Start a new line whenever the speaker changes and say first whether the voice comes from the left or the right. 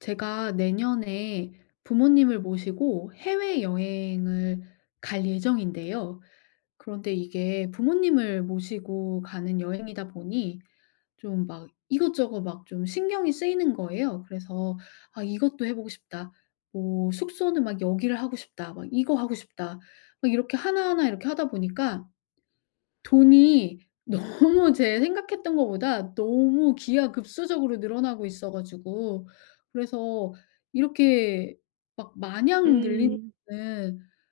left: 제가 내년에 부모님을 모시고 해외여행을 갈 예정인데요. 그런데 이게 부모님을 모시고 가는 여행이다 보니 좀 막 이것저것 막 좀 신경이 쓰이는 거예요. 그래서 '아 이것도 해 보고 싶다.' 뭐 '숙소는 막 여기를 하고 싶다.' 막 '이거 하고 싶다.' 막 이렇게 하나하나 이렇게 하다 보니까 돈이 너무 제 생각했던 것보다 너무 기하급수적으로 늘어나고 있어 가지고, 그래서 이렇게 막 마냥 늘리는 거
right: 음.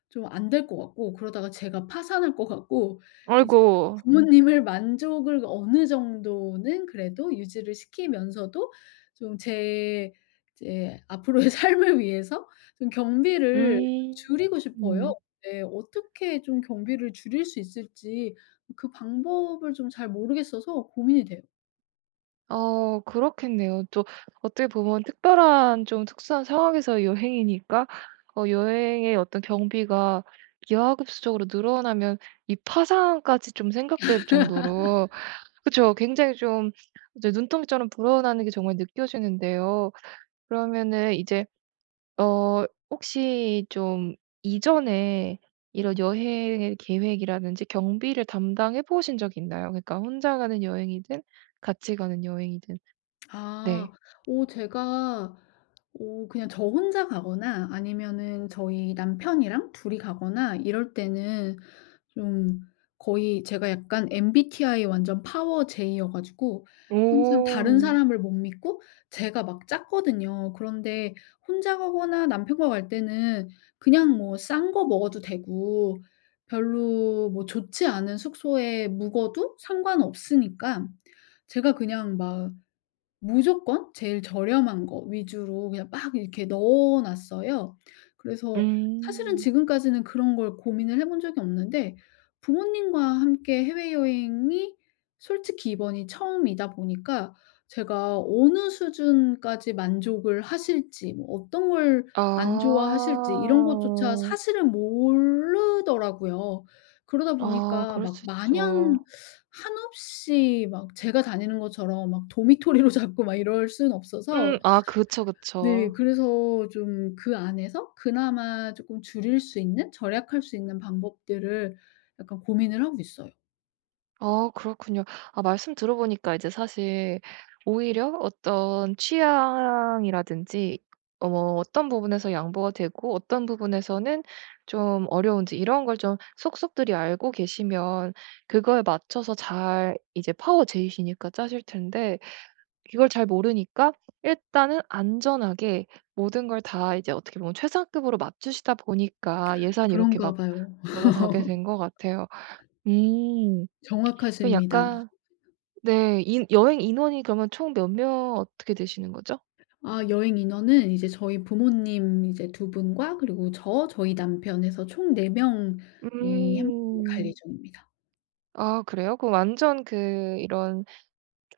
left: 좀안 될 것 같고, 그러다가 제가 파산할 것 같고, 이제
right: 아이고.
left: 부모님을 만족을 어느 정도는 그래도 유지를 시키면서도 좀 제 이제 앞으로의 삶을 위해서 좀 경비를
right: 음.
left: 줄이고 싶어요.
right: 음.
left: 네. 어떻게 좀 경비를 줄일 수 있을지 그 방법을 좀 잘 모르겠어서 고민이 돼요.
right: 그렇겠네요. 또 어떻게 보면 특별한, 좀 특수한 상황에서 여행이니까 여행의 어떤 경비가 기하급수적으로 늘어나면 이 파상까지 좀 생각될 정도로, 그쵸, 굉장히 좀 이제 눈덩이처럼 불어나는 게 정말 느껴지는데요. 그러면은 이제 어 혹시 좀 이전에 이런 여행의 계획이라든지 경비를 담당해 보신 적 있나요? 그러니까 혼자 가는 여행이든, 같이 가는 여행이든. 네.
left: 아. 제가 그냥 저 혼자 가거나 아니면은 저희 남편이랑 둘이 가거나 이럴 때는 좀 거의 제가 약간 MBTI 완전 파워 J여 가지고 항상 다른
right: 오.
left: 사람을 못 믿고 제가 막 짰거든요. 그런데 혼자 가거나 남편과 갈 때는 그냥 뭐 싼 거 먹어도 되고 별로 뭐 좋지 않은 숙소에 묵어도 상관없으니까, 제가 그냥 막 무조건 제일 저렴한 거 위주로 그냥 막 이렇게 넣어 놨어요. 그래서 사실은
right: 음.
left: 지금까지는 그런 걸 고민을 해본 적이 없는데, 부모님과 함께 해외여행이 솔직히 이번이 처음이다 보니까 제가 어느 수준까지 만족을 하실지, 뭐 어떤 걸
right: 아.
left: 안 좋아하실지 이런 것조차 사실은 모르더라고요. 그러다
right: 아,
left: 보니까
right: 그럴
left: 막
right: 수 있죠.
left: 마냥 한없이 막 제가 다니는 것처럼 막 도미토리로 잡고 막 이럴 수는 없어서,
right: 음. 아, 그쵸,
left: 네,
right: 그쵸.
left: 그래서 좀 그 안에서 그나마 쪼끔 줄일 수 있는, 절약할 수 있는 방법들을 약간 고민을 하고 있어요.
right: 아, 그렇군요. 아, 말씀 들어보니까 이제 사실 오히려 어떤 취향이라든지 뭐 어떤 부분에서 양보가 되고 어떤 부분에서는 좀 어려운지 이런 걸 좀 속속들이 알고 계시면 그거에 맞춰서 잘 이제 파워 제이시니까 짜실 텐데, 이걸 잘 모르니까 일단은 안전하게 모든 걸 다 이제 어떻게 보면 최상급으로 맞추시다 보니까 예산이 이렇게
left: 그런가
right: 막
left: 봐요.
right: 넘어가게 된 것 같아요. 음. 그
left: 정확하십니다.
right: 약간, 네, 인 여행 인원이 그러면 총 몇 명 어떻게 되시는 거죠?
left: 아, 여행 인원은 이제 저희 부모님 이제 두 분과 그리고 저, 저희 남편 해서 총 4 명이 함께 갈
right: 음.
left: 예정입니다.
right: 아, 그래요? 그럼 완전 그 이런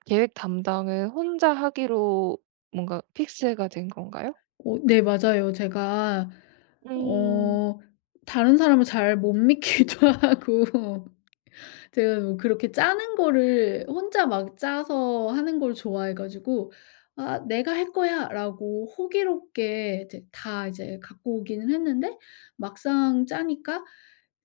right: 계획 담당을 혼자 하기로 뭔가 픽스가 된 건가요?
left: 어 네 맞아요. 제가
right: 음.
left: 어 다른 사람을 잘 못 믿기도 하고 제가 뭐 그렇게 짜는 거를 혼자 막 짜서 하는 걸 좋아해 가지고, '아 내가 할 거야.'라고 호기롭게 이제 다 이제 갖고 오기는 했는데, 막상 짜니까,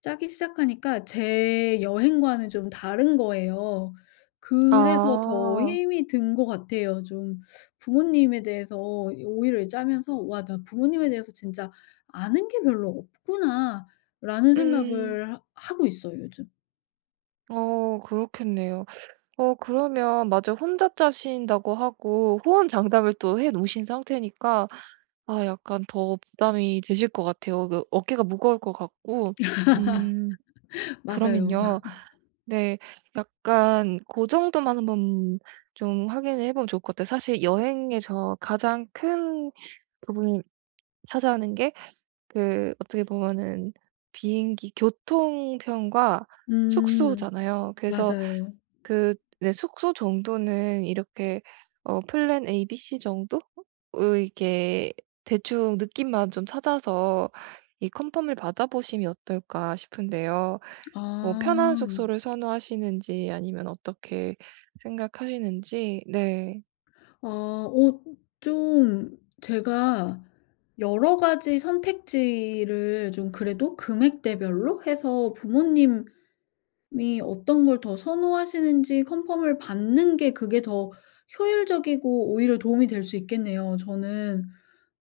left: 짜기 시작하니까 제 여행과는 좀 다른 거예요. 그래서 더
right: 아.
left: 힘이 든 것 같아요. 좀 부모님에 대해서 오히려 짜면서 '와 나 부모님에 대해서 진짜 아는 게 별로 없구나.'라는
right: 음.
left: 생각을 하 하고 있어요 요즘.
right: 그렇겠네요. 그러면 맞아, 혼자 짜신다고 하고 호언장담을 또 해 놓으신 상태니까 아, 약간 더 부담이 되실 것 같아요. 그 어깨가 무거울 것 같고. 음.
left: 맞아요.
right: 그러면요. 네. 약간 그 정도만 한번 좀 확인을 해 보면 좋을 것 같아요. 사실 여행에서 가장 큰 부분을 차지하는 게 그 어떻게 보면은 비행기 교통편과
left: 음.
right: 숙소잖아요. 그래서
left: 맞아요.
right: 그, 네, 숙소 정도는 이렇게, 플랜 A, B, C 정도? 으, 이렇게 대충 느낌만 좀 찾아서 이 컨펌을 받아 보심이 어떨까 싶은데요. 뭐 편한
left: 아.
right: 숙소를 선호하시는지, 아니면 어떻게 생각하시는지. 네.
left: 아 어 좀 제가 여러 가지 선택지를 좀 그래도 금액대별로 해서 부모님 이 어떤 걸 더 선호하시는지 컨펌을 받는 게 그게 더 효율적이고 오히려 도움이 될 수 있겠네요. 저는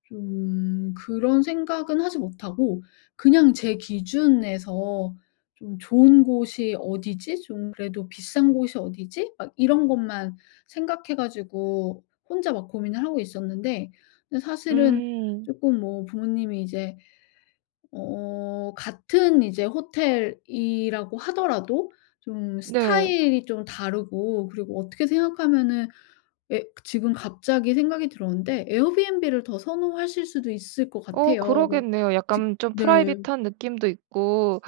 left: 좀 그런 생각은 하지 못하고 그냥 제 기준에서 좀 '좋은 곳이 어디지? 좀 그래도 비싼 곳이 어디지?' 막 이런 것만 생각해 가지고 혼자 막 고민을 하고 있었는데, 근데 사실은
right: 음.
left: 조금 뭐 부모님이 이제 어 같은 이제 호텔이라고 하더라도 좀
right: 네.
left: 스타일이 좀 다르고 그리고 어떻게 생각하면은, 에 지금 갑자기 생각이 들었는데 에어비앤비를 더 선호하실 수도 있을 것 같아요. 뭐
right: 그러겠네요.
left: 직
right: 약간 좀
left: 네
right: 프라이빗한 느낌도 있고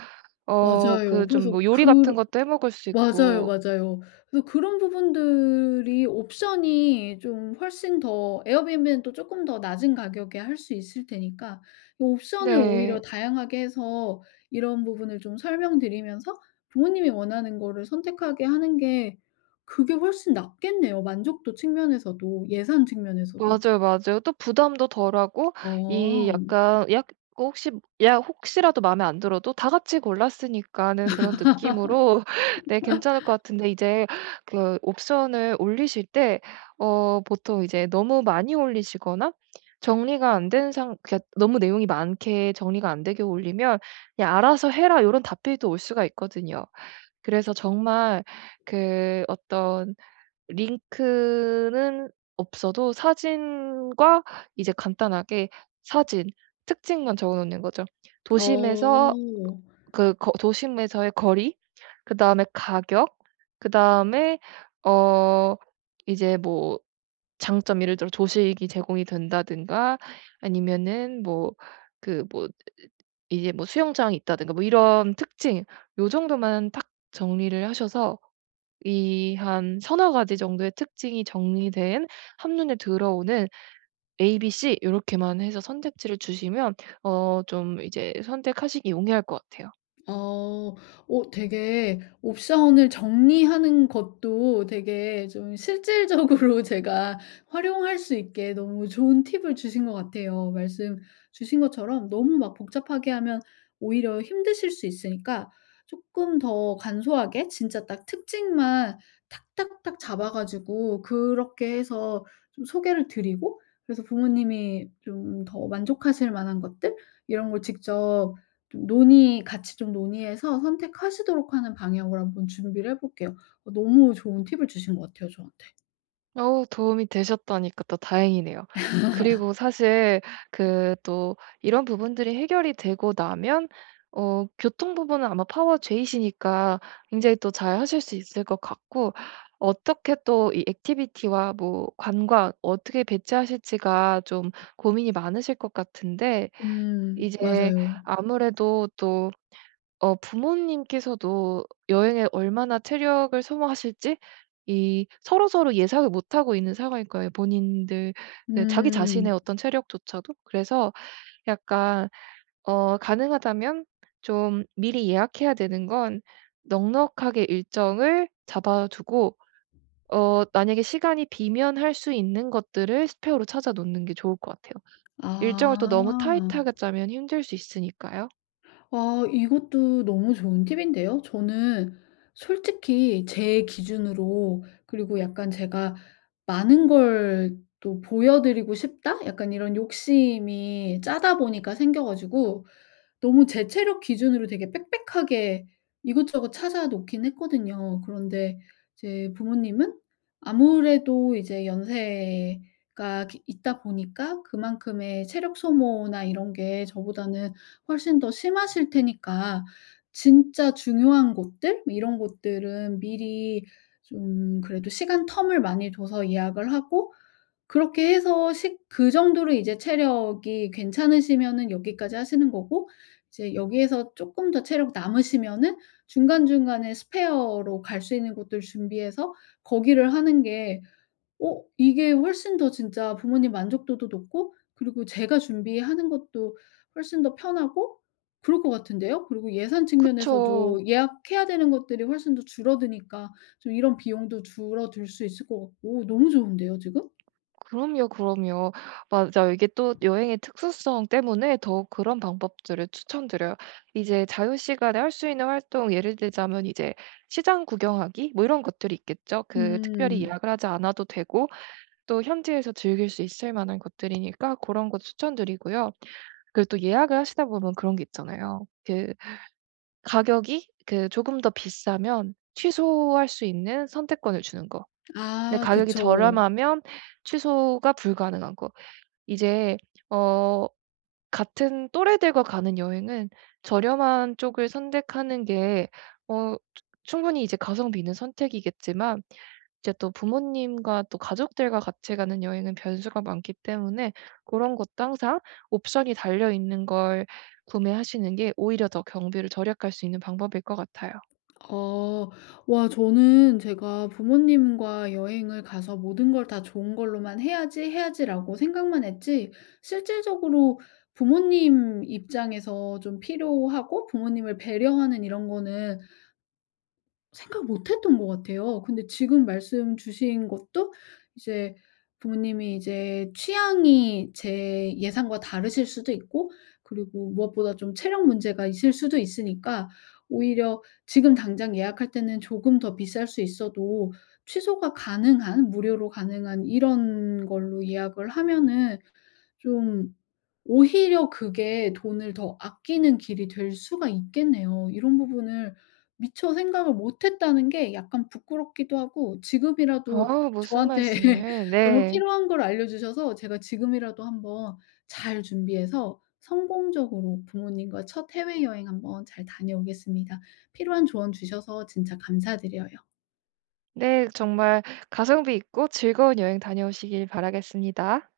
left: 맞아요.
right: 그 좀
left: 그래서
right: 뭐 요리
left: 그
right: 같은 것도 해 먹을 수
left: 맞아요,
right: 있고.
left: 맞아요. 그래서 그런 부분들이 옵션이 좀 훨씬 더 에어비앤비는 또 조금 더 낮은 가격에 할 수 있을 테니까 이 옵션을 오히려
right: 네.
left: 다양하게 해서 이런 부분을 좀 설명드리면서 부모님이 원하는 거를 선택하게 하는 게, 그게 훨씬 낫겠네요. 만족도 측면에서도 예산 측면에서도.
right: 맞아요, 맞아요. 또 부담도 덜하고, 이
left: 어.
right: 약간 약 그 혹시, 야, 혹시라도 마음에 안 들어도 다 같이 골랐으니까는 그런 느낌으로 네, 괜찮을 것 같은데 이제 그 옵션을 올리실 때 보통 이제 너무 많이 올리시거나 정리가 안 된 상 그러니까 너무 내용이 많게 정리가 안 되게 올리면 "야, 알아서 해라." 이런 답변도 올 수가 있거든요. 그래서 정말 그 어떤 링크는 없어도 사진과 이제 간단하게 사진, 특징만 적어 놓는 거죠. 도심에서
left: 어.
right: 그 거 도심에서의 거리, 그다음에 가격, 그다음에 어 이제 뭐 장점, 예를 들어 조식이 제공이 된다든가 아니면은 뭐 그 뭐 이제 뭐 수영장이 있다든가 뭐 이런 특징, 요 정도만 딱 정리를 하셔서 이 한 서너 가지 정도의 특징이 정리된 한눈에 들어오는 A, B, C 요렇게만 해서 선택지를 주시면 좀 이제 선택하시기 용이할 것 같아요.
left: 어. 되게 옵션을 정리하는 것도 되게 좀 실질적으로 제가 활용할 수 있게 너무 좋은 팁을 주신 것 같아요. 말씀 주신 것처럼 너무 막 복잡하게 하면 오히려 힘드실 수 있으니까 조금 더 간소하게 진짜 딱 특징만 탁탁탁 잡아 가지고, 그렇게 해서 좀 소개를 드리고, 그래서 부모님이 좀 더 만족하실 만한 것들 이런 걸 직접 좀 논의, 같이 좀 논의해서 선택하시도록 하는 방향으로 한번 준비를 해 볼게요. 어 너무 좋은 팁을 주신 것 같아요 저한테.
right: 어우, 도움이 되셨다니까 또 다행이네요. 그리고 사실 그 또 이런 부분들이 해결이 되고 나면 교통 부분은 아마 파워제이시니까 굉장히 또 잘하실 수 있을 것 같고, 어떻게 또 이 액티비티와 뭐 관광 어떻게 배치하실지가 좀 고민이 많으실 것 같은데, 이제
left: 맞아요.
right: 아무래도 또 부모님께서도 여행에 얼마나 체력을 소모하실지 이 서로서로 예상을 못하고 있는 상황일 거예요, 본인들 그 자기 자신의
left: 음.
right: 어떤 체력조차도. 그래서 약간 가능하다면 좀 미리 예약해야 되는 건 넉넉하게 일정을 잡아 두고, 만약에 시간이 비면 할 수 있는 것들을 스페어로 찾아 놓는 게 좋을 것 같아요. 일정을 또 너무
left: 아.
right: 타이트하게 짜면 힘들 수 있으니까요.
left: 아 이것도 너무 좋은 팁인데요. 저는 솔직히 제 기준으로, 그리고 약간 제가 '많은 걸 또 보여 드리고 싶다.' 약간 이런 욕심이 짜다 보니까 생겨 가지고 너무 제 체력 기준으로 되게 빽빽하게 이것저것 찾아 놓긴 했거든요. 그런데 이제 부모님은 아무래도 이제 연세가 기 있다 보니까 그만큼의 체력 소모나 이런 게 저보다는 훨씬 더 심하실 테니까, 진짜 중요한 곳들 뭐 이런 곳들은 미리 좀 그래도 시간 텀을 많이 둬서 예약을 하고, 그렇게 해서 식 그 정도로 이제 체력이 괜찮으시면은 여기까지 하시는 거고, 이제 여기에서 쪼끔 더 체력 남으시면은 중간중간에 스페어로 갈 수 있는 곳들 준비해서 거기를 하는 게, 어 이게 훨씬 더 진짜 부모님 만족도도 높고 그리고 제가 준비하는 것도 훨씬 더 편하고 그럴 것 같은데요. 그리고 예산
right: 그쵸.
left: 측면에서도 예약해야 되는 것들이 훨씬 더 줄어드니까 좀 이런 비용도 줄어들 수 있을 것 같고 너무 좋은데요 지금?
right: 그럼요, 그럼요. 맞아요. 이게 또 여행의 특수성 때문에 더욱 그런 방법들을 추천드려요. 이제 자유 시간에 할 수 있는 활동, 예를 들자면 이제 시장 구경하기 뭐 이런 것들이 있겠죠. 그 특별히
left: 음.
right: 예약을 하지 않아도 되고 또 현지에서 즐길 수 있을 만한 것들이니까 그런 거 추천드리고요. 그리고 또 예약을 하시다 보면 그런 게 있잖아요. 그, 가격이 그 조금 더 비싸면 취소할 수 있는 선택권을 주는 거. 근데
left: 아
right: 가격이
left: 그쵸.
right: 저렴하면 취소가 불가능한 거. 이제 어 같은 또래들과 가는 여행은 저렴한 쪽을 선택하는 게 어 충분히 이제 가성비 있는 선택이겠지만, 이제 또 부모님과 또 가족들과 같이 가는 여행은 변수가 많기 때문에 그런 것도 항상 옵션이 달려 있는 걸 구매하시는 게 오히려 더 경비를 절약할 수 있는 방법일 것 같아요.
left: 어. 와 저는 제가 부모님과 여행을 가서 '모든 걸 다 좋은 걸로만 해야지, 해야지.'라고 생각만 했지 실질적으로 부모님 입장에서 좀 필요하고 부모님을 배려하는 이런 거는 생각 못 했던 것 같아요. 근데 지금 말씀 주신 것도 이제 부모님이 이제 취향이 제 예상과 다르실 수도 있고, 그리고 무엇보다 좀 체력 문제가 있을 수도 있으니까 오히려 지금 당장 예약할 때는 조금 더 비쌀 수 있어도 취소가 가능한, 무료로 가능한 이런 걸로 예약을 하면은 좀 오히려 그게 돈을 더 아끼는 길이 될 수가 있겠네요. 이런 부분을 미처 생각을 못 했다는 게 약간 부끄럽기도 하고, 지금이라도
right: 아, 무슨
left: 저한테
right: 말씀을.
left: 너무
right: 네.
left: 필요한 걸 알려 주셔서 제가 지금이라도 한번 잘 준비해서 성공적으로 부모님과 첫 해외여행 한번 잘 다녀오겠습니다. 필요한 조언 주셔서 진짜 감사드려요.
right: 네, 정말 가성비 있고 즐거운 여행 다녀오시길 바라겠습니다.